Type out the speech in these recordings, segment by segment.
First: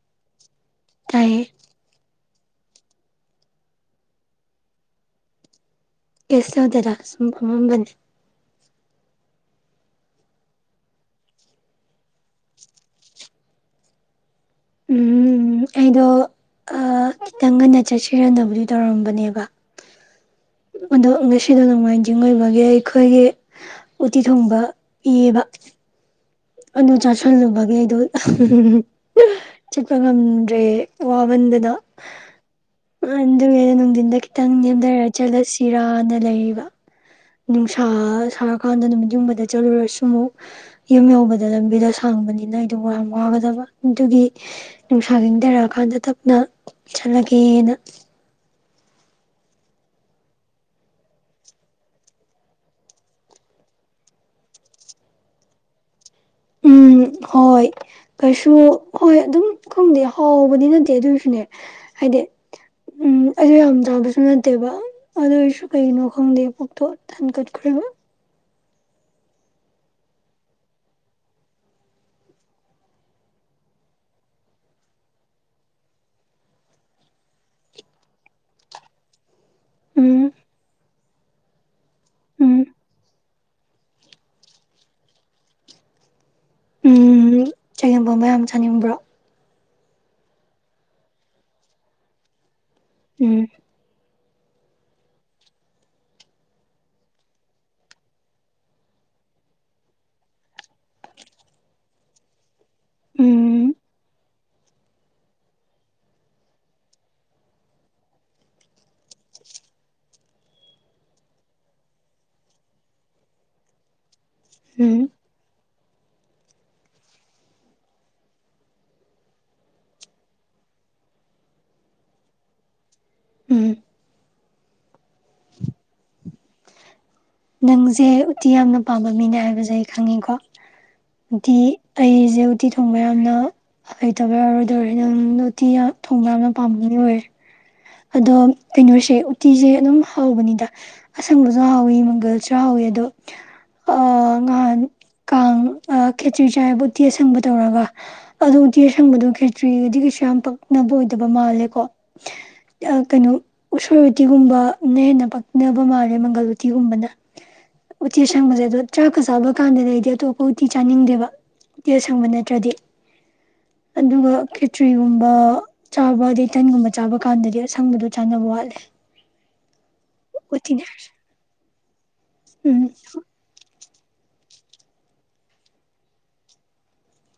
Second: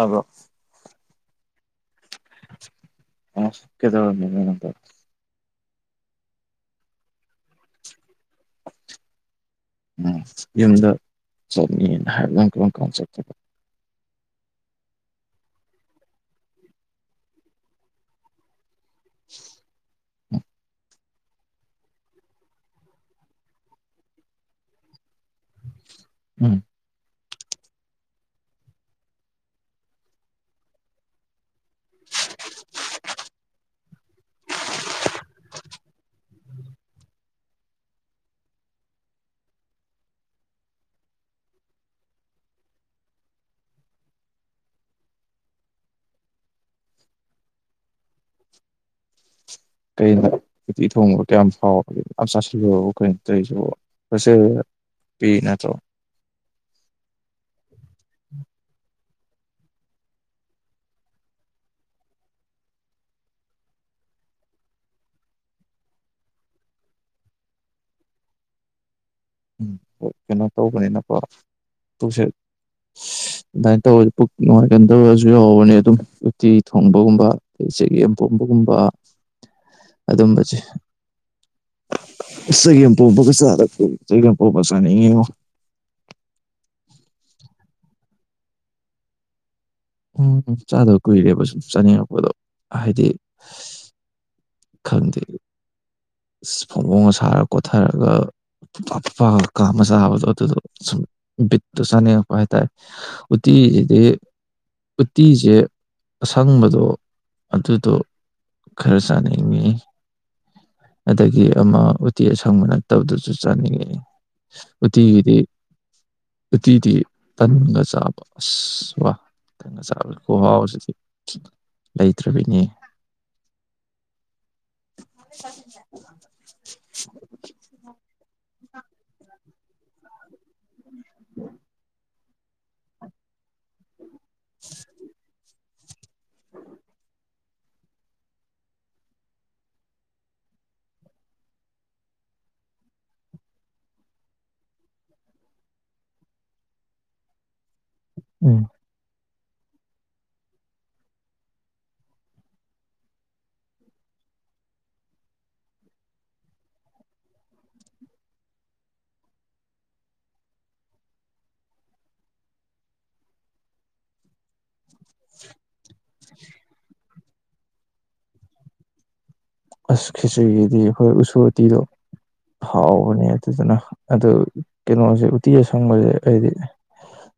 ꯑꯕꯣ ꯇꯥꯏꯌꯦ ꯑꯣ ꯀꯩꯗꯧꯔꯝꯃꯤꯅꫭ ꯅꯪꯕꫭ ꯀꯩꯁꯨ ꯇꯧꯗꯦꯗ ꯁꯝ ꯐꯝꯄꯝꯕꯅꯤ ꯎꯝ ꯌꯨꯝꯗ ꯆꯠꯅꯤꯅ ꯍꯥꯏꯕꯗ ꯀꯔꯝ ꯀꯥꯟ ꯆꯠ ꯎꯝ ꯎꯝ ꯑꯩꯗꯣ ꯈꯤꯇꯪ ꯉꯟꯅ ꯆꯠꯁꯤꯔꯅꯕꯗꯨ ꯇꯧꯔꯝꯕꯅꯦꯕ ꯑꯗꯣ ꯉꯁꯤꯗ ꯅꯣꯡꯃꯥꯏꯖꯤꯡ ꯑꯣꯏꯕꯒꯤ ꯑꯩꯈꯣꯏꯒꯤ ꯎꯇꯤ ꯊꯣꯡꯕ ꯏꯌꯦꯕ ꯎꯝ ꯑꯗꯨꯆꯥ ꯁꯜꯂꯨꯕꯒꯤ ꯑꯩꯗꯣ ꯆꯠꯄ ꯉꯝꯗ꯭ꯔꯦ ꯋꯥꯃꯟꯗꯨꯅ ꯑꯗꯨꯒꯤꯗꯣ ꯅꯨꯡꯊꯤꯟꯗ ꯈꯤꯇꯪ ꯅꯦꯝꯊꯔ ꯆꯠꯂꯁꯤꯔꯅ ꯂꯩꯔꯤꯕ ꯅꯨꯡꯁꯥ ꯁꯥꯔꯀꯥꯟꯗ ꯅꯨꯃꯤꯠ ꯌꯨꯝꯕꯗ ꯆꯠꯂꯨꯔꯁꯨ ꯑꯃꯨꯛ ꯌꯨꯝ ꯌꯧꯕꯗ ꯂꯝꯕꯤꯗꯣ ꯁꯥꯡꯕꯅꯤꯅ ꯑꯩꯗ ꯋꯥ ꯌꯥꯝ ꯋꯥꯒꯗꯕ ꯑꯗꯨꯒꯤ ꯅꯨꯡꯁꯥꯒꯤꯡꯊꯔꯛꯑꯀꯥꯟꯗ ꯇꯞꯅ ꯆꯠꯂꯒꯦꯅ ꯀꯩꯅꫭ ꯎꯇꯤ ꯊꯣꯡꯕ ꯀꯌꯥꯝ ꯍꯥꯎꯔꯒꯦ ꯃꯥꯌꯝ ꯆꯁꯜꯂꯨꯔꯕꫭ ꯀꯩꯅꫭ ꯇꯧꯔꯤꯖꯤꯕꫭ ꯍꯣꯁꯦꯜ ꯄꯤ ꯅꯠꯇ꯭ꯔꯣ ꯎꯝ ꯍꯣꯏ ꯀꯩꯁꯨ ꯍꯣꯏ ꯑꯗꯨꯝ ꯈꯪꯗꯦ ꯍꯥꯎꯕꯗꯤ ꯅꯠꯇꯦ ꯑꯗꯨꯏꯁꯨꯅꯦ ꯍꯥꯏꯗꯤ ꯎꯝ ꯑꯗꯨ ꯌꯥꯝ ꯆꯥꯕꯁꯨ ꯅꯠꯇꯦꯕ ꯑꯗꯨꯏꯁꯨ ꯀꯩꯒꯤꯅꯣ ꯈꯪꯗꯦ ꯄꯣꯛꯇꯣ ꯇꯟ ꯀꯠꯈ꯭ꯔꯔꯤꯕ ꯎꯝ ꯀꯩꯅꯣ ꯇꯧꯕꯅꯤꯅꯀꯣ ꯄꯨꯛꯁꯦ ꯑꯗꯨꯃꯥꯏꯅ ꯇꯧꯔ ꯄꯨꯛ ꯅꯨꯡꯉꯥꯏꯒꯟꯗꯕꯁꯨ ꯌꯥꯎꯕꯅꯤ ꯑꯗꯨꯝ ꯎꯇꯤ ꯊꯣꯡꯕꯒꯨꯝꯕ ꯑꯗꯩ ꯆꯦꯛꯒꯦꯝ ꯄꯣꯝꯕꯒꯨꯝꯕ ꯎꯝ ꯑꯗꯨꯝꯕꯁꯦ ꯎꯝ ꯆꯥꯒꯦꯝ ꯄꫭꯝꯕꯒ ꯆꯥ [inaudible] ꯆꯥꯒꯦꯝ ꯄꫭꯝꯕꯥ ꯆꯥꯅꯤꯡ ꯉꯤꯉꫭ ꯎꯝ ꯆꯒꯦꯝ ꯄꯣꯝꯕ ꯌꯥꯝ ꯆꯥꯅꯤꯡꯕ꯭ꯔꯣ ꯎꯝ ꯆꯥꯗꯧ ꯀꯨꯏꯔꯦꯕ ꯁꯨꯝ ꯆꯥꯅꯤꯡꯉꯛꯄꯗꯣ ꯍꯥꯏꯗꯤ ꯎꯝ ꯈꯪꯗꯦ ꯐꯣꯡꯕꯣꯡꯒ ꯁꯥꯔ ꯀꯣꯊꯔꯒ ꯐꯨꯠꯐꯥ ꯐꯨꯠꯐꯥꯒ ꯀꯝꯃꯥ ꯆꯥꯕꯗꫭ ꯑꯗꯨꯗꫭ ꯁꯨꯝ ꯕꯤꯠꯇꫭ ꯆꯅꯤꯡꯉꯛꯄꯥ ꯍꯥꯏꯇꯥꯔꯦ ꯎꯝ ꯎꯠꯇꯤꯗꯤ ꯎꯇꯤꯁꯦ ꯑꯁꯪꯕꯗꯣ ꯑꯗꯨꯗꯣ ꯈꯔ ꯆꯥꯅꯤꯡꯉꯤ ꯑꯗꯒꯤ ꯑꯃ ꯎꯇꯤ ꯑꯁꯪꯕ ꯅꯠꯇꯧꯗꯨꯁꯨ ꯆꯥꯅꯤꯡꯉꯛꯑ ꯎꯝ ꯎꯇꯤꯒꯤꯗꯤ ꯎꯇꯤꯗꯤ ꯇꯟꯒ ꯆꯥꯕ ꯑꯁ ꯋꯥ ꯇꯟꯒ ꯆꯥꯕ ꯈꯨꯍꯥꯎꯁꯤꯗꯤ ꯂꯩꯇ꯭ꯔꯕꯤꯅꯤ ꯎꯝ [inaudible] ꯅꯪꯁꯦ ꯎꯇꯤ ꯌꯥꯝꯅ ꯄꯥꯝꯕ ꯃꯤꯅꯦ ꯍꯥꯏꯕꯁꯨ ꯑꯩ ꯈꯪꯉꯤꯀꯣ ꯎꯇꯤ ꯑꯩꯁꯦ ꯎꯇꯤ ꯊꯣꯡꯕ ꯌꯥꯝꯅ ꯍꯩꯇꯕ ꯌꯥꯔꯣꯏꯗꯣꯔꯦ ꯅꯪꯅ ꯎꯇꯤ ꯌꯥꯝ ꯊꯣꯡꯕ ꯌꯥꯝꯅ ꯄꯥꯝꯕꯅꯤ ꯑꯣꯏ ꯑꯗꯣ ꯀꯩꯅꯣꯁꯦ ꯎꯇꯤꯁꯦ ꯑꯗꯨꯝ ꯍꯥꯎꯕꯅꯤꯗ ꯑꯁꯪꯕꯁꯨ ꯍꯥꯎꯋꯤ ꯃꯪꯒꯜꯁꯨ ꯍꯥꯎꯋꯤ ꯑꯗꯣ ꯉꯍꯥꯟ ꯀꯥꯡ ꯈꯦꯆ꯭ꯔꯤ ꯆꯥꯏꯕ ꯎꯇꯤ ꯑꯁꯪꯕ ꯇꯧꯔꯒ ꯑꯗꯨ ꯎꯝ ꯎꯇꯤ ꯑꯁꯥꯪ ꯕꯗꯨ ꯈꯦ ꯇ꯭ꯔꯤꯗꯤ ꯀꯩꯁꯨ ꯌꯥꯝ ꯄꯛꯅꯕ ꯑꯣꯏꯗꯕ ꯃꯥꯜꯂꯦ ꯀꯣ ꯀꯩꯅꯣ ꯎꯁꯣꯏ ꯎꯇꯤꯒꯨꯝꯕꯅ ꯍꯦꯟꯅ ꯄꯛꯅꯕ ꯃꯥꯜꯂꯦ ꯃꯪꯒꯜ ꯎꯇꯤꯒꯨꯝꯕꯅ ꯎꯇꯤ ꯑꯁꯪꯕꯁꯦ ꯑꯗꯣ ꯆꯥꯛꯀ ꯆꯥꯕ ꯀꯥꯟꯗꯗꯤ ꯑꯩꯗꯤ ꯑꯇꯣꯞꯄ ꯎꯇꯤ ꯆꯥꯅꯤꯡꯗꯦꯕ ꯎꯇꯤ ꯑꯁꯪꯕ ꯅꯠꯇ꯭ꯔꯗꯤ ꯑꯗꯨꯒ ꯭ꯔꯤꯒꯨꯝꯕ ꯆꯥꯕ ꯑꯗꯩ ꯇꯟꯒꯨꯝꯕ ꯆꯥꯕꯥ ꯀꯥꯟꯗꯗꯤ ꯁꯪꯕꯗꯨ ꯆꯥꯟꯅꯕ ꯋꯥꯠꯂꯦ ꯑꯁ ꯈꯦꯆ꯭ꯔꯤꯒꯤꯗꯤ ꯎꯇꯤꯅꯦ ꯍꯥꯏꯔꯁꯨ ꯑꯩꯈꯣꯏ ꯎꯁꯣꯢ ꯎꯇꯤꯗꯣ ꯎꯝ ꯍꯥꯎꯕꯅꯦ ꯑꯗꯨꯗꯨꯅ ꯑꯗꯨ ꯀꯩꯅꯣꯁꯦ ꯎꯇꯤ ꯑꯁꯪꯕꯁꯦ ꯍꯥꯏꯗꯤ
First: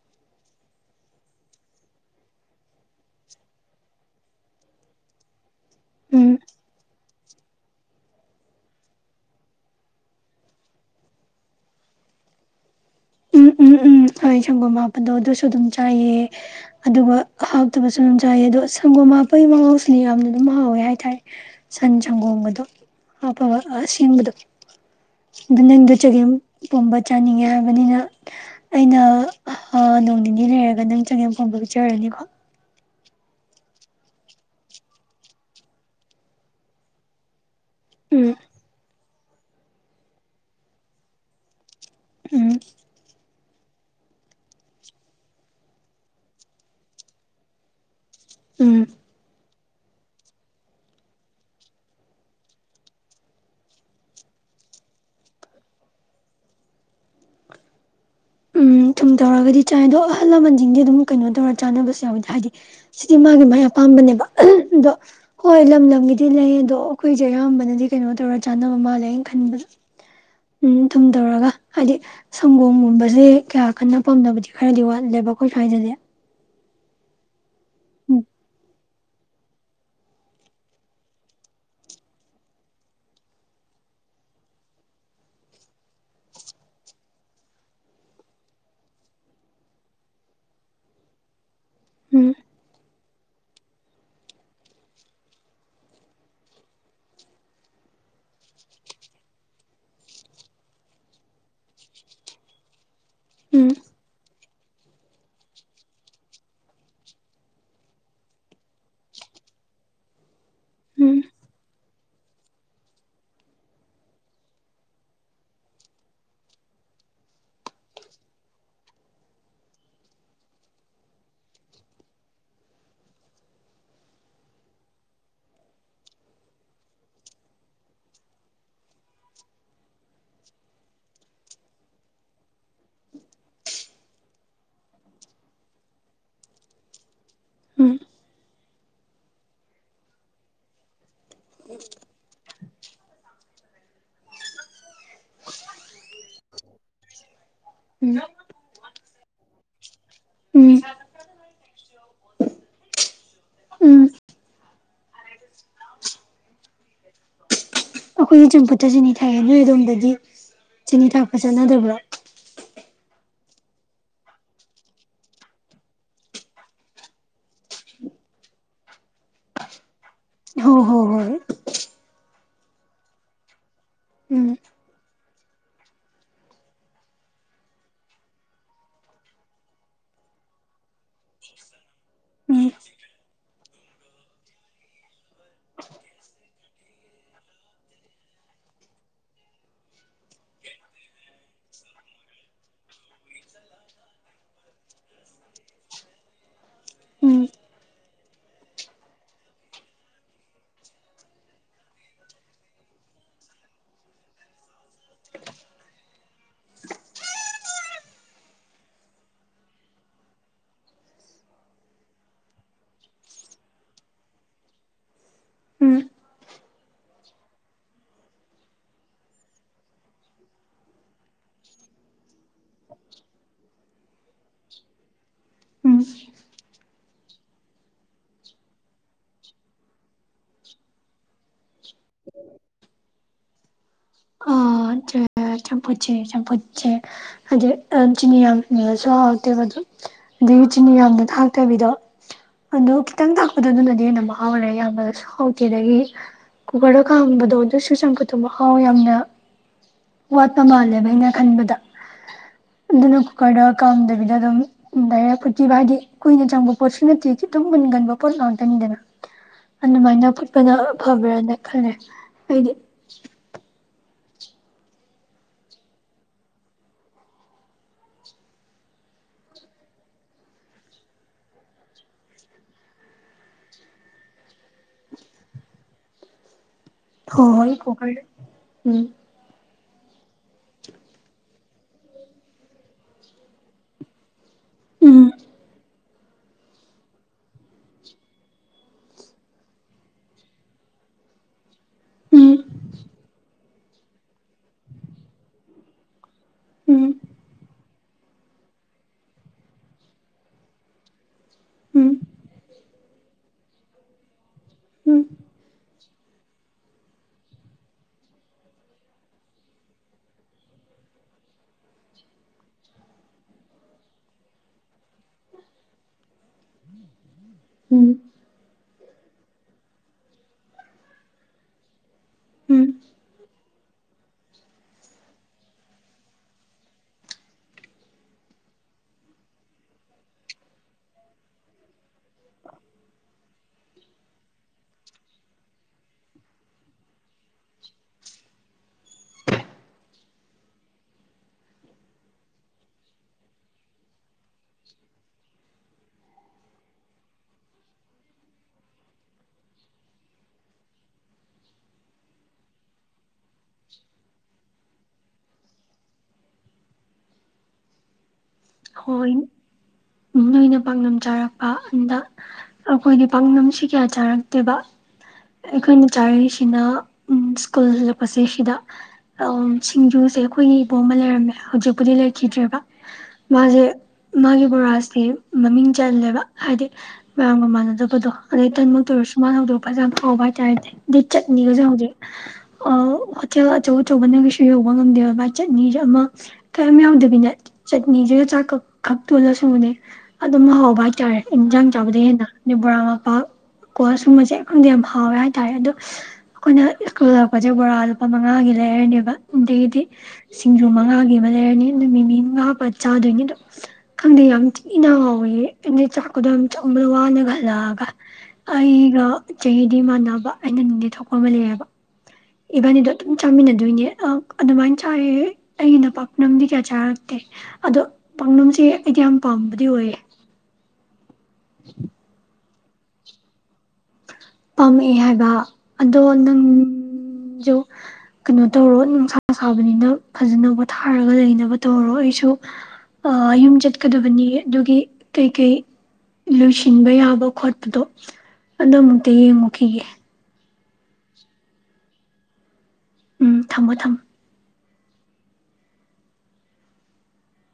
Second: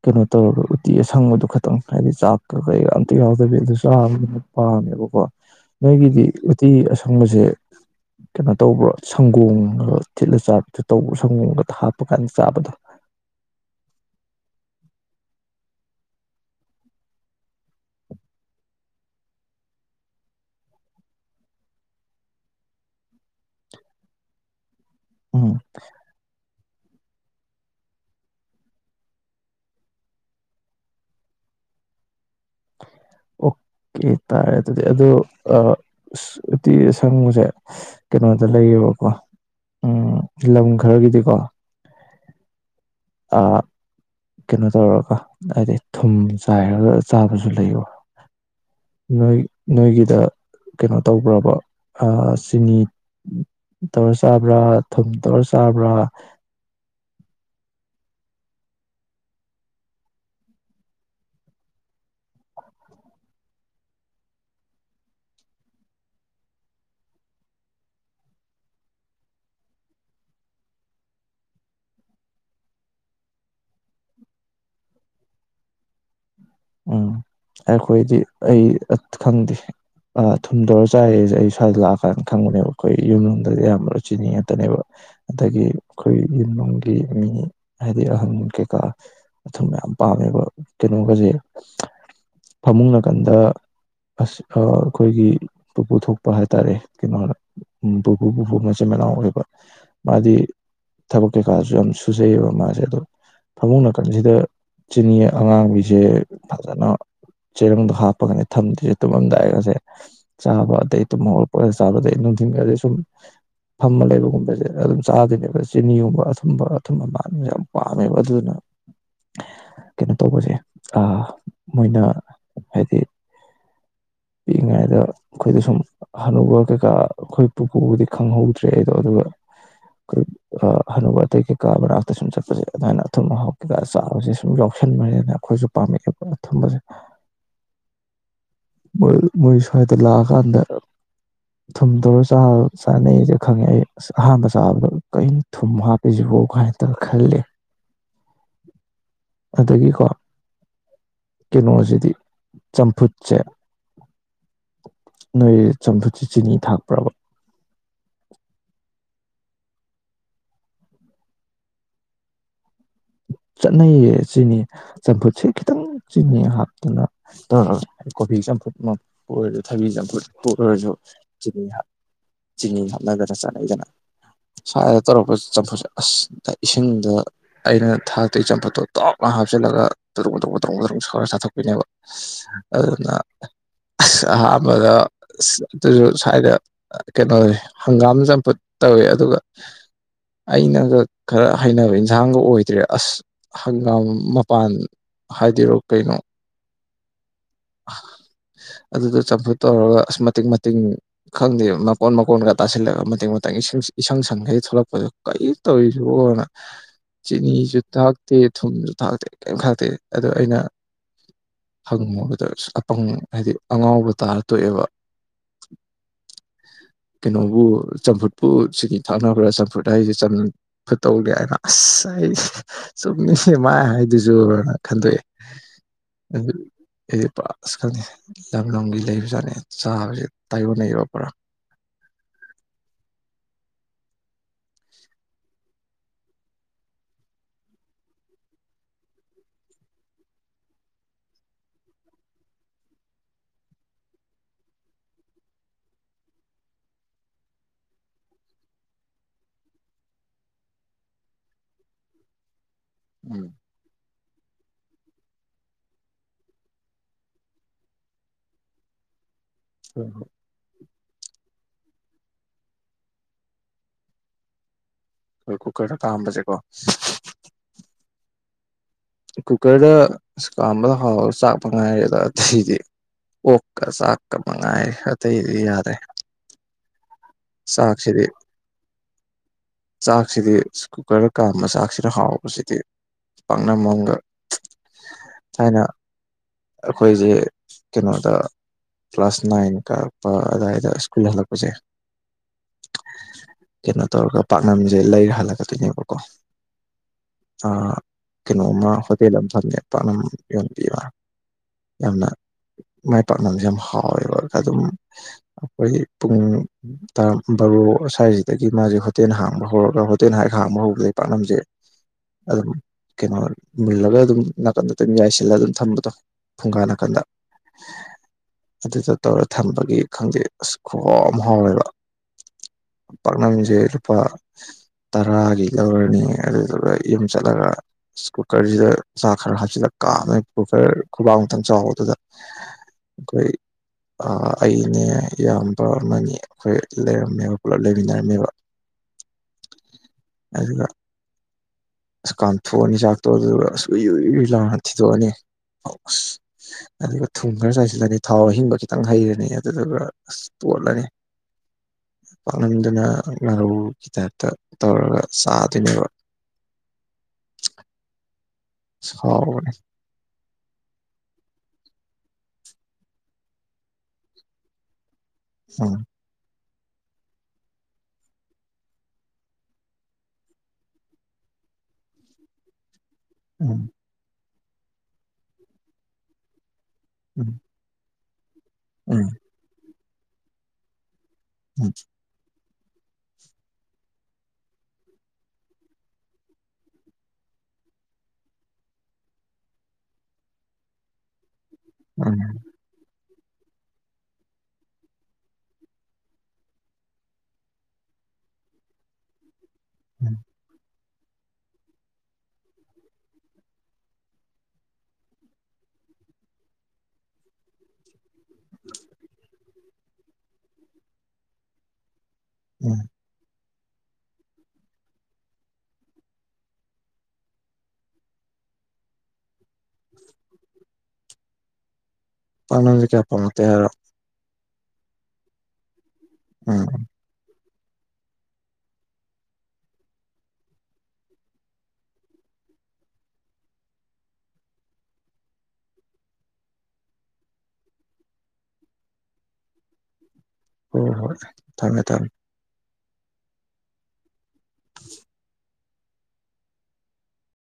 ꯀꯩꯅꯣ ꯇꯧꯔꯒ ꯎꯇꯤ ꯑꯁꯪꯕꯗꯨ ꯈꯇꯪ ꯍꯥꯏꯗꯤ ꯆꯥꯛꯀ ꯀꯩꯀ ꯑꯝꯇ ꯌꯥꯎꯗꯕꯤ ꯑꯗꯨ ꯆꯥꯕꯗꯨꯅ ꯄꯥꯝꯃꯦꯕꯀꯣ ꯅꯣꯏꯒꯤꯗꯤ ꯎꯝ ꯎꯇꯤ ꯁꯨꯝꯕꯁꯦ ꯀꯩꯅꯣ ꯇꯧꯕ꯭ꯔ ꯁꯪꯒꯣꯝꯒ ꯊꯤꯠꯂ ꯆꯥꯕꯗ ꯇꯧꯕ꯭ꯔ ꯁꯪꯒꯣꯝꯒꯗ ꯍꯥꯞꯄ ꯀꯥꯟꯗ ꯆꯥꯕꯗꯣ ꯎꯝ ꯎꯝ ꯎꯝ ꯍꯣꯏ ꯁꯪꯒꯣꯝ ꯍꯥꯞꯄꯗꯣ ꯑꯗꯨꯁꯨ ꯑꯗꯨꯝ ꯆꯥꯏꯑ ꯑꯗꯨꯒ ꯍꯥꯞꯇꯕꯁꯨ ꯑꯗꯨꯝ ꯆꯥꯏꯑ ꯑꯗꯣ ꯁꯪꯒꯣꯝ ꯍꯥꯞꯄꯒꯤ ꯃꯉꯥꯎꯁꯤꯗꯤ ꯌꯥꯝꯅ ꯑꯗꯨꯝ ꯍꯥꯎꯋꯦ ꯍꯥꯏꯇꯥꯔꯦ ꯁꯟ ꯁꯪꯒꯣꯝꯒꯗꯣ ꯍꯥꯞꯄꯒ ꯑꯁꯦꯡꯕꯗꯣ ꯎꯝ [inaudible] ꯄꯣꯝꯕ ꯆꯥꯅꯤꯡꯉꯦ ꯍꯥꯏꯕꯅꯤꯅ ꯑꯩꯅ ꯅꯣꯡ ꯅꯤꯅꯤ ꯂꯩꯔꯒ ꯅꯪ ꯆꯒꯦꯝ ꯄꯣꯡꯕ ꯄꯤꯖꯔꯅꯤꯀꯣ ꯑꯣꯀꯦ ꯇꯥꯔꯦ ꯑꯗꯨꯗꯤ ꯑꯗꯣ ꯎꯇꯤ ꯑꯁꯪꯕꯁꯦ ꯎꯝ ꯀꯩꯅꯣꯗ ꯂꯩꯑꯣꯕꯀꯣ ꯎꯝ ꯂꯝ ꯈꯔꯒꯤꯗꯤꯀꯣ ꯎꯝ ꯀꯩꯅꯣ ꯇꯧꯔꯒ ꯍꯥꯏꯗꯤ ꯊꯨꯝ ꯆꯥꯏꯔꯒ ꯆꯥꯕꯁꯨ ꯂꯩꯌꯦꯕ ꯎꯝ ꯅꯣꯏ ꯅꯣꯏꯒꯤꯗ ꯀꯩꯅꯣ ꯇꯧꯕ꯭ꯔꯕ ꯆꯤꯅꯤ ꯇꯧꯔ ꯆꯥꯕ꯭ꯔꯥ ꯊꯨꯝ ꯇꯧꯔ ꯆꯥꯕ꯭ꯔꯥ ꯎꯝ ꯊꯨꯝ ꯇꯧꯔꯒꯗꯤ ꯆꯥꯏ ꯑꯗꯣ ꯑꯍꯜ ꯂꯃꯟꯁꯤꯡꯗꯤ ꯑꯗꯨꯝ ꯀꯩꯅꯣ ꯇꯧꯔ ꯆꯥꯅꯕꯁꯨ ꯌꯥꯎꯋꯤꯗ ꯍꯥꯏꯗꯤ ꯁꯤꯗꯤ ꯃꯥꯒꯤ ꯃꯥꯥꯏ ꯑꯄꯥꯝꯕꯅꯦꯕ ꯑꯗꯣ ꯍꯣꯏ ꯂꯝ ꯂꯝꯒꯤꯗꯤ ꯂꯩ ꯑꯗꯣ ꯑꯩꯈꯣꯏꯁꯦ ꯑꯌꯥꯝꯕꯅꯗꯤ ꯀꯩꯅꯣ ꯇꯧꯔ ꯆꯥꯅꯕ ꯃꯥꯜꯂꯦꯅ ꯈꯟꯕꯁꯨ ꯎꯝ ꯊꯨꯝ ꯇꯧꯔꯒ ꯍꯥꯏꯗꯤ ꯁꯪꯒꯣꯝꯒꯨꯝꯕ ꯀꯌꯥ ꯀꯟꯅ ꯄꯥꯝꯗꯕꯗꯤ ꯈꯔꯗꯤ ꯋꯥꯠꯂꯦꯕ ꯑꯩꯈꯣꯏ ꯁ꯭ꯋꯥꯏꯗꯗꯤ ꯎꯝ ꯑꯩꯈꯣꯏꯗꯤ ꯎꯝ ꯑꯩ ꯈꯪꯗꯦ ꯊꯨꯝꯇꯧꯔ ꯆꯥꯏꯔꯁꯦ ꯑꯩ ꯁ꯭ꯋꯥꯏꯗ ꯂꯥꯛꯀꯥꯟꯗ ꯈꯪꯕꯅꯦꯕ ꯑꯩꯈꯣꯏ ꯌꯨꯝ ꯌꯣꯡꯗꯗꯤ ꯌꯥꯝ ꯃꯔꯨ ꯆꯤꯅꯤ ꯉꯥꯛꯇꯅꯦꯕ ꯑꯗꯒꯤ ꯑꯩꯈꯣꯏ ꯌꯨꯝꯂꯣꯡꯒꯤ ꯃꯤ ꯍꯥꯏꯗꯤ ꯑꯍꯟ ꯀꯩꯀꯥ ꯑꯨꯝ ꯃꯌꯥꯝ ꯄꯥꯝꯃꯦꯕ ꯀꯩꯅꯣꯒꯁꯦ ꯎꯝ ꯐꯃꯨꯡꯅ ꯅꯥꯀꯟꯗ ꯑꯁ ꯑꯩꯈꯣꯏꯒꯤ ꯄꯨꯄꯨ ꯊꯣꯛꯄ ꯍꯥꯏꯇꯥꯔꯦ ꯀꯩꯅꯣꯅ ꯄꯨꯄꯨ ꯄꯨꯄꯨ ꯃꯆꯤꯟ ꯃꯅꯥꯎ ꯑꯣꯏꯕ ꯃꯥꯗꯤ ꯊꯕꯛ ꯀꯩꯀꯥꯁꯨ ꯌꯥꯝ ꯁꯨꯖꯩꯑꯕ ꯃꯥꯁꯦ ꯑꯗꯣ ꯎꯝ ꯐꯃꯨꯡ ꯅꯥꯀꯟꯁꯤꯗ ꯆꯤꯅꯤ ꯑꯉꯥꯡꯒꯁꯦ ꯐꯖꯅ ꯆꯦꯔꯪꯗ ꯍꯥꯞꯄꯒꯅꯤ ꯊꯝꯗꯣꯏꯁꯦ ꯇꯨꯝꯃꯝꯗꯥꯏꯒꯁꯦ ꯎꯝ ꯆꯥꯕꯗ ꯃꯣꯜ ꯆꯥꯕꯗꯩ ꯅꯨꯡꯊꯤꯟꯗꯤ ꯁꯨꯝ ꯐꯝꯃ ꯂꯩꯕꯒꯨꯝꯕꯁꯦ ꯑꯗꯨꯝ ꯆꯥꯗꯣꯏꯅꯦꯕ ꯆꯤꯅꯤꯒꯨꯝꯕ ꯑꯊꯨꯝꯕ ꯑꯊꯨꯝꯕ ꯃꯁꯦ ꯌꯥꯝ ꯄꯥꯝꯃꯦꯕ ꯑꯗꯨꯗꯨꯅ ꯀꯩꯅꯣ ꯇꯧꯕꯁꯦ ꯃꯣꯏꯅ ꯍꯥꯏꯗꯤ ꯄꯤꯛꯏꯉꯩꯗ ꯑꯩꯈꯣꯏꯗ ꯁꯨꯝ ꯑꯅꯨꯧꯕ ꯀꯩꯀꯥ ꯑꯩꯈꯣꯏ ꯄꯨꯄꯨꯕꯨꯗꯤ ꯈꯪꯍꯧꯗ꯭ꯔꯦ ꯑꯩꯗꯣ ꯑꯗꯨꯒ ꯑꯩꯈꯣꯏ ꯍꯅꯨꯧꯕ ꯑꯇꯩ ꯀꯩꯀꯥ ꯃꯅꯥꯛꯇ ꯁꯨꯝ ꯆꯠꯄꯁꯦ ꯑꯗꯨꯃꯥꯏꯅ ꯑꯊꯨꯝ ꯑꯥꯎ ꯀꯩꯀꯥ ꯆꯥꯕꯁꯦ ꯁꯨꯝ ꯌꯥꯎꯁꯟꯕꯔꯦꯅ ꯑꯩꯈꯣꯏꯁꯨ ꯄꯥꯝꯃꯦꯑꯦ ꯑꯩꯈꯣꯏꯅ ꯊꯝꯕꯁꯦ ꯎꯝ ꯃꯣꯏ ꯃꯣꯏ ꯁ꯭ꯋꯥꯏꯗ ꯂꯥꯛꯑꯀꯥꯟꯗ ꯊꯨꯝ ꯇꯧꯔ ꯆꯥꯅꯩꯁꯦ ꯈꯪꯉꯦ ꯑꯩ ꯑꯁ ꯑꯍꯥꯟꯕ ꯆꯥꯕꯗ ꯀꯩꯅꯧ ꯊꯨꯝ ꯍꯥꯞꯄꯤꯁꯤꯕꯣ ꯀꯥꯏꯅ ꯈꯜꯂꯦ ꯎꯝ ꯑꯗꯨꯗꯒꯤ ꯀꯣ ꯎꯝ ꯎꯝ ꯀꯩꯅꯣꯁꯤꯗꯤ ꯆꯝꯐꯨꯠꯁꯦ ꯎꯝ ꯅꯣꯏ ꯆꯝꯐꯨꯠꯁꯦ ꯆꯤꯅꯤ ꯊꯥꯛꯄ꯭ꯔꯕ ꯑꯩꯈꯣꯏꯒꯤ ꯆꯝꯄꯨꯠꯇ ꯆꯤꯅꯤ ꯊꯥꯛꯑꯦ ꯅꯣꯏ ꯑꯗꯣꯝꯗꯒꯤ ꯆꯤꯅꯤ ꯊꯥꯛꯄ ꯆꯠꯅꯗꯕ꯭ꯔꯣ ꯆꯠꯅꯩꯌꯦ ꯆꯤꯅꯤ ꯆꯝꯐꯨꯠꯁꯦ ꯈꯤꯇꯪ ꯆꯤꯅꯤ ꯍꯥꯞꯇꯅ ꯇꯧꯔ ꯀꯣꯕꯤ ꯆꯝꯐꯨꯠ ꯑꯃꯨ ꯑꯣꯏꯔꯁꯨ ꯊꯕꯤ ꯆꯝꯐꯨꯠꯨ ꯍꯣ ꯑꯣꯏꯔꯁꯨ ꯍꯣ ꯍꯣꯏ ꯆꯤꯅꯤ ꯆꯤꯅꯤ ꯍꯥꯞꯅꯗꯅ ꯆꯠꯅꯩꯗꯅ ꯎꯝ ꯁ꯭ꯋꯥꯏꯗ ꯇꯧꯔꯛꯄ ꯆꯝꯐꯨꯠꯁꯦ ꯑꯁ ꯏꯁꯤꯡꯗ ꯑꯩꯅ ꯊꯛ ꯑꯇꯩ ꯆꯝꯐꯨꯠꯇꯣ ꯇꯣꯞꯅ ꯍꯥꯞꯆꯤꯜꯂꯒ ꯄꯨꯗ꯭ꯔꯨꯛ ꯄꯨꯗ꯭ꯔꯨꯛ ꯄꯨꯗ꯭ꯔꯨꯛ ꯁꯧꯔ ꯆꯥꯊꯣꯛꯄꯤꯅꯦꯕ ꯎꯝ ꯑꯗꯨꯅ ꯑꯁ ꯑꯍꯥꯟꯕꯗ ꯑꯗꯨꯁꯨ ꯁ꯭ꯋꯥꯏꯗ ꯀꯩꯅꯣ ꯍꯪꯒꯥꯝ ꯆꯝꯐꯨꯠ ꯇꯧꯋꯦ ꯑꯗꯨꯒ ꯑꯩꯅꯒ ꯈꯔ ꯍꯩꯅꯕ ꯏꯟꯁꯥꯡꯒ ꯑꯣꯏꯗ꯭ꯔꯦ ꯑꯁ ꯍꯪꯒꯥꯝ ꯃꯄꯥꯟ ꯍꯥꯏꯗꯣꯏꯔꯣ ꯀꯩꯅꯣ ꯎꯝ ꯑꯗꯨꯗ ꯆꯝꯐꯨꯠ ꯇꯧꯔꯒ ꯑꯁ ꯃꯇꯤꯡ ꯃꯇꯤꯡ ꯈꯪꯗꯦ ꯃꯀꯣꯟ ꯃꯀꯣꯟꯒ ꯇꯥꯁꯤꯜꯂꯒ ꯃꯇꯥꯡ ꯃꯇꯥꯡꯁꯤꯡ ꯏꯁꯪ ꯁꯪꯈꯩ ꯊꯣꯛꯂꯛꯄꯗ ꯀꯔꯤ ꯇꯧꯔꯤꯁꯤꯕꯣꯅ ꯆꯤꯅꯤꯁꯨ ꯊꯥꯛ ꯇꯦ ꯊꯨꯝꯁꯨ ꯊꯥꯛꯇꯦ ꯀꯔꯤꯝ ꯈꯥꯛꯇꯦ ꯑꯗꯣ ꯑꯩꯅ ꯍꯪꯉꯨꯕꯗ ꯑꯄꯪ ꯍꯥꯏꯗꯤ ꯑꯉꯥꯎꯕ ꯇꯥꯔ ꯇꯣꯛꯑꯦꯕ ꯎꯝ ꯀꯩꯅꯣꯕꯨ ꯆꯝꯐꯨꯠꯄꯨ ꯁꯤꯅꯤ ꯊꯥꯅꯕ꯭ꯔꯥ ꯆꯝꯐꯨꯠ ꯍꯥꯏꯁꯦ ꯆꯝ ꯐꯨꯠꯇꯧꯅꯦ ꯍꯥꯏꯅ ꯑꯁ ꯑꯩꯁꯦ ꯆꯨꯝꯃꯤꯅꯦ ꯃꯥ ꯍꯥꯏꯗꯨꯁꯨꯅ ꯈꯟꯗꯣꯛꯑꯦ ꯎꯝ ꯑꯗꯨ ꯑꯩꯗꯤ ꯄꯨꯔꯥ ꯑꯁ ꯈꯪꯗꯦ ꯂꯝꯂꯝꯒꯤ ꯂꯩꯕꯖꯥꯠꯅꯤ ꯆꯥꯕꯁꯦ ꯇꯥꯏꯌꯣꯟꯅꯩꯌꯦꯕ ꯄꯨꯔꯥ [inaudible] ꯑ ꯆꯝꯐꯨꯠꯁꯦ ꯆꯝꯐꯨꯠꯁꯦ ꯍꯥꯏꯗꯤ ꯆꯤꯅꯤ ꯌꯥꯝꯕꯗꯁꯨ ꯍꯥꯎꯇꯦꯕ ꯑꯗꯨ ꯑꯗꯒꯤ ꯆꯤꯅꯤ ꯌꯥꯝꯅ ꯊꯥꯛꯇꯕꯤꯗꯣ ꯑꯗꯨ ꯈꯤꯇꯪ ꯊꯥꯛꯄꯗ ꯑꯗꯨꯅꯗꯤ ꯍꯦꯟꯅ ꯃꯍꯥꯎꯔꯦ ꯌꯥꯝꯕꯗꯁꯨ ꯍꯥꯎꯇꯦ ꯑꯗꯒꯤ ꯀꯨꯀꯔꯗ ꯈꯥꯝꯕꯗꯣ ꯑꯗꯨꯁꯨ ꯆꯝꯐꯨꯠꯇꯣ ꯃꯍꯥꯎ ꯌꯥꯝ ꯋꯥꯠꯄ ꯃꯥꯜꯂꯦꯕ ꯑꯩꯅ ꯈꯟꯕꯗ ꯑꯗꯨꯅ ꯎꯝ ꯀꯨꯀꯔꯗ ꯀꯥꯝꯗꯕꯤꯗ ꯑꯗꯨꯝ ꯗꯥꯏꯔ ꯐꯊꯤꯚ ꯍꯥꯏꯗꯤ ꯀꯨꯏꯅ ꯆꯪꯕ ꯄꯣꯠꯁꯨ ꯅꯠꯇꯦ ꯈꯤꯇꯪ ꯃꯨꯟꯒꯟꯕ ꯄꯣꯠ ꯉꯥꯛꯇꯅꯤꯗꯅ ꯍꯣꯏ ꯑꯗꯨꯃꯥꯏꯅ ꯍꯣꯏ ꯄꯠꯄꯗ ꯐꯕ꯭ꯔꯅ ꯈꯪꯉꯦ ꯑꯩꯗꯤ ꯑꯩ ꯀꯨꯀꯔꯗ ꯀꯥꯝꯕ ꯆꯦ ꯀꯣ ꯀꯨꯀꯔꯗ ꯀꯥꯝꯕꯗ ꯍꯥꯎꯔ ꯆꯥꯛ ꯃꯉꯥꯏꯔꯦ ꯑꯗ ꯑꯇꯩꯗꯤ ꯑꯣꯛꯀ ꯆꯥꯛꯀ ꯃꯉꯥꯏ ꯑꯇꯩꯗꯤ ꯌꯥꯔꯦ ꯍ ꯍꯣꯏ ꯀꯣꯈ ꯎꯝ ꯆꯥꯛꯁꯤꯗꯤ ꯀꯨꯀꯔꯗ ꯀꯥꯝꯕ ꯆꯥꯛꯁꯤꯗ ꯍꯥꯎꯕꯁꯤꯗꯤ ꯄꯥꯛꯅꯝ ꯑ ꯎꯝ ꯍꯥꯏꯥꯏꯅ ꯑꯩꯈꯣꯏꯁꯦ ꯀꯩꯅꯣꯗ ꯀ꯭ꯂꯥꯁ ꯅꯥꯏꯟ ꯀꯥꯔꯛꯄ ꯑꯗꯨꯗꯥꯋꯥꯏꯗ ꯁ꯭ꯀꯨꯜ ꯍꯜꯂꯛꯄꯁꯦ ꯎꯝ ꯀꯩꯅꯣ ꯇꯧꯔꯒ ꯄꯥꯛꯅꯝꯁꯦ ꯂꯩꯔ ꯍꯜꯂꯛꯀꯗꯣꯏꯅꯦꯕꯀꯣ ꯎꯝ ꯀꯩꯅꯣꯃ ꯀꯗꯤ ꯂꯗꯝꯅꯤ ꯌꯥꯄꯅ ꯌꯕꯤ ꯎꯝ ꯌꯥꯝꯅ ꯃꯥꯏ ꯄꯥꯛꯅꯕꯁꯨ ꯌꯥꯝ ꯍꯥꯎ ꯍꯣꯏ ꯍꯣꯏ ꯑꯗꯨꯝ ꯎꯝ ꯑꯩꯈꯣꯏ ꯄꯨꯡ ꯇꯥ ꯕꯥꯔꯣ ꯁ꯭ꯋꯥꯏꯁꯤꯗꯒꯤ ꯃꯥꯁꯦ ꯍꯣꯇꯦꯜ ꯍꯥꯡꯕ ꯍꯧꯔꯒ ꯍꯣꯇꯦꯜ ꯍꯥꯏꯔ ꯍꯥꯡꯕ ꯍꯧꯕꯗꯒꯤꯩ ꯄꯥꯅꯝꯁꯦ ꯑꯗꯨꯝ ꯀꯩꯅꯣ ꯃꯨꯜꯂꯒ ꯑꯗꯨꯝ ꯅꯥꯀꯟ ꯇꯟ ꯌꯥꯏꯁꯤꯜꯂꯒ ꯑꯗꯨꯝ ꯊꯝꯕꯗꯣ ꯐꯨꯡꯒꯥ ꯅꯥꯀꯟꯗ ꯎꯝ ꯑꯗꯨ ꯆ ꯇꯧꯔ ꯊꯝꯕꯒꯤ ꯈꯪꯗꯦ ꯑꯁ ꯈꯣꯡꯝ ꯍꯥꯎꯋꯦꯕ ꯎꯝ ꯅꯃꯤꯖꯦꯄꯥ ꯇꯔꯥꯒꯤ ꯂꯧꯔꯅꯤ ꯑꯗꯨꯗꯨꯒ ꯌꯨꯝ ꯆꯠꯂꯒ ꯀꯨꯀꯔꯁꯤꯗ ꯆꯥꯛ ꯈꯔ ꯍꯥꯞꯆꯤꯂ ꯀꯥꯝꯃꯦ ꯀꯨ ꯈꯔ ꯈꯨꯕꯥꯛ ꯃꯊꯪ ꯆꯥꯎꯕꯗꯨꯗ ꯑꯩꯈꯣꯏ ꯑꯩꯅꯦ ꯏꯌꯥꯝꯕ ꯑꯃꯅꯤ ꯑꯩꯈꯣꯏ ꯂꯩꯔꯝꯃꯦꯕ ꯄꯨꯂꯞ ꯂꯩꯃꯤꯟꯅꯔꯝꯃꯦꯕ ꯑꯗꯨꯒ ꯑꯀꯥꯟꯊꯣꯛꯑꯅꯤ ꯆꯥꯛ ꯇꯣꯗꯨꯒ ꯑ ꯁꯨꯏꯏꯨꯏ ꯂꯥꯎꯅ ꯊꯤꯗꯣꯛꯑꯅꯤ ꯑꯁ ꯑꯗꯨꯒ ꯊꯨꯝ ꯈꯔ ꯆꯥꯏꯁꯤꯜꯂꯅꯤ ꯊꯥꯎ ꯑꯍꯤꯡꯕ ꯈꯤꯇꯪ ꯍꯩꯔꯅꯤ ꯑꯗꯨꯗꯨꯒ ꯑꯁ ꯇꯣꯠꯂꯅꯤ ꯄꯥꯛꯂꯝꯟꯗꯨꯅ ꯉꯥꯔꯧꯒꯤ ꯇꯥꯏꯞꯇ ꯇꯧꯔꯒ ꯆꯥꯗꯣꯏꯅꯦꯕ ꯍꯣꯏ ꯁꯥꯎꯕꯅꯦ ꯎ ꯅꯣꯏꯅ ꯄꯥꯛꯅꯝ ꯆꯥꯔꯛꯄ ꯑꯗ ꯑꯩꯈꯣꯏꯗꯤ ꯄꯥꯡꯅꯁꯤ ꯀꯌꯥ ꯆꯥꯔꯛꯇꯦꯕ ꯑꯩꯈꯣꯏ ꯎꯝ ꯆꯥꯏ ꯁꯤꯅ ꯁ꯭ꯀꯨꯜꯂꯛꯄꯁꯦ ꯁꯤꯗ ꯁꯤꯡꯖꯨꯁꯦ ꯑꯩꯈꯣꯏꯒꯤ ꯏꯕꯣ ꯑꯃ ꯂꯩꯔꯝꯃꯦ ꯍꯧꯖꯤꯛꯄꯨꯗꯤ ꯂꯩꯈꯤꯗ꯭ꯔꯦꯕ ꯃꯥꯁꯦ ꯎꯝ ꯃꯥꯒꯤ ꯕꯣꯔꯥꯁꯦ ꯃꯃꯤꯡ ꯆꯜꯂꯦꯕ ꯍꯥꯏꯗꯤ ꯎꯝ ꯃꯌꯥꯝꯒ ꯃꯥꯟꯅꯗꯕꯗꯣ ꯑꯗ ꯇ ꯃꯛꯇ ꯇ ꯎꯝ ꯌꯨꯁꯃꯥꯟ ꯍꯧꯣ ꯄꯁꯟꯣꯕ ꯆꯥꯏꯁꯦ ꯆꯠꯅꯤꯒꯁꯦ ꯍꯧꯖꯤꯛ ꯍꯣꯇꯦꯜ ꯑꯆꯧ ꯑꯆꯧꯕꯅ ꯀꯩꯁꯨ ꯌꯧꯕ ꯉꯝꯗꯦꯕꯚꯥꯏ ꯆꯠꯅꯤ ꯑꯃ ꯀꯌꯥꯝꯝ ꯌꯥꯎꯗꯕꯤꯅ ꯄꯨꯅꯤꯗꯨꯒ ꯆꯥꯛꯛ ꯈꯛ ꯇꯨꯜꯂꯁꯨꯕꯅꯦ ꯑꯗꯨꯝ ꯍꯥꯎꯧꯕ ꯍꯥꯏꯇꯥꯔꯦ ꯏꯟꯖꯥꯡ ꯆꯥꯕꯗ ꯎꯝ ꯍꯦꯟꯅ ꯎꯝ ꯅꯤꯕꯣꯔꯥ ꯃꯄꯥ ꯀꯣ ꯁꯨꯝꯕꯁꯦ ꯑꯩꯈꯪꯗꯤ ꯌꯥꯝ ꯍꯥꯎꯋꯦ ꯍꯥꯏꯇꯥꯔꯦ ꯑꯗꯣ ꯑꯩꯈꯣꯏꯅ ꯁ꯭ꯀꯨꯜ ꯂꯥꯛꯄꯁꯦ ꯕꯣꯔꯥ ꯂꯨꯄꯥ ꯃꯉꯥꯒꯤ ꯂꯩꯔꯅꯦꯕ ꯑꯗꯒꯤꯗꯤ ꯎꯝ ꯁꯤꯡꯖꯨꯃ ꯃꯥꯦ ꯃꯔꯅꯤ ꯅꯃꯤ ꯃꯥ ꯄ ꯆꯥꯗꯣꯏꯅꯤ ꯑꯣ ꯈꯪꯗꯦ ꯌꯥꯝ ꯊꯤꯅ ꯍꯥꯎꯋꯦ ꯑꯗ ꯆꯥꯛꯀꯗꯣ ꯌꯥꯝ ꯆꯕꯗ ꯋꯥꯅꯒ ꯍꯜꯂꯛꯑꯒ ꯑꯩꯒ ꯆꯍꯤꯗꯤ ꯃꯥꯟꯅꯕ ꯑꯩꯅ ꯗꯤ ꯊꯣꯛꯄ ꯀꯃꯂꯤꯕ ꯎꯝ ꯏꯕꯅꯤꯗꯣ ꯆꯃꯅ ꯑꯗꯨꯏꯅꯦ ꯑꯗꯨꯃꯥꯏꯅ ꯆꯥꯏ ꯑꯩꯒꯤꯅ ꯄꯥꯛꯅꯝꯗꯤ ꯀꯌꯥ ꯆꯥꯔꯛꯇꯦ ꯑꯗꯣ ꯄꯥꯛꯅꯝꯁꯦ ꯑꯩꯗꯤ ꯌꯥꯝ ꯄꯝꯕꯗꯤ ꯑꯣꯏꯌꯦ꯫ ꯄꯥꯛꯅꯝꯖꯦ ꯀ꯭ꯌꯥ ꯄꯥꯝꯃꯛꯇꯦ ꯍꯥꯏꯔꯣ꯫ ꯄꯥꯝꯃꯛꯑꯦ ꯍꯥꯏꯕ꯫ ꯑꯗꯣ ꯅꯪ ꯎꯝ ꯌꯣ ꯀꯩꯅꯣ ꯇꯧꯔꯣ ꯅꯨꯡꯁꯥ ꯁꯥꯕꯅꯤꯅ ꯐꯖꯅ ꯄꯣꯊꯥꯔꯒ ꯂꯩꯅꯕ ꯇꯧꯔꯣ ꯑꯩꯁꯨ ꯑ ꯌꯨꯝ ꯆꯠꯀꯗꯕꯅꯤ ꯑꯗꯨꯒꯤ ꯀꯩꯀꯩ ꯂꯣꯏꯁꯤꯟꯕ ꯌꯥꯕ ꯈꯣꯠꯄꯗꯣ ꯑꯗꯨ ꯃꯨꯛ [unintelligible] ꯃꯨꯛꯈꯤꯒꯦ꯫ ꯍꯣꯏ ꯍꯣꯏ ꯊꯝꯃꯦ ꯊꯝꯃꯦ ꯎꯝ ꯊꯝꯃꯣ ꯊꯝꯃꯣ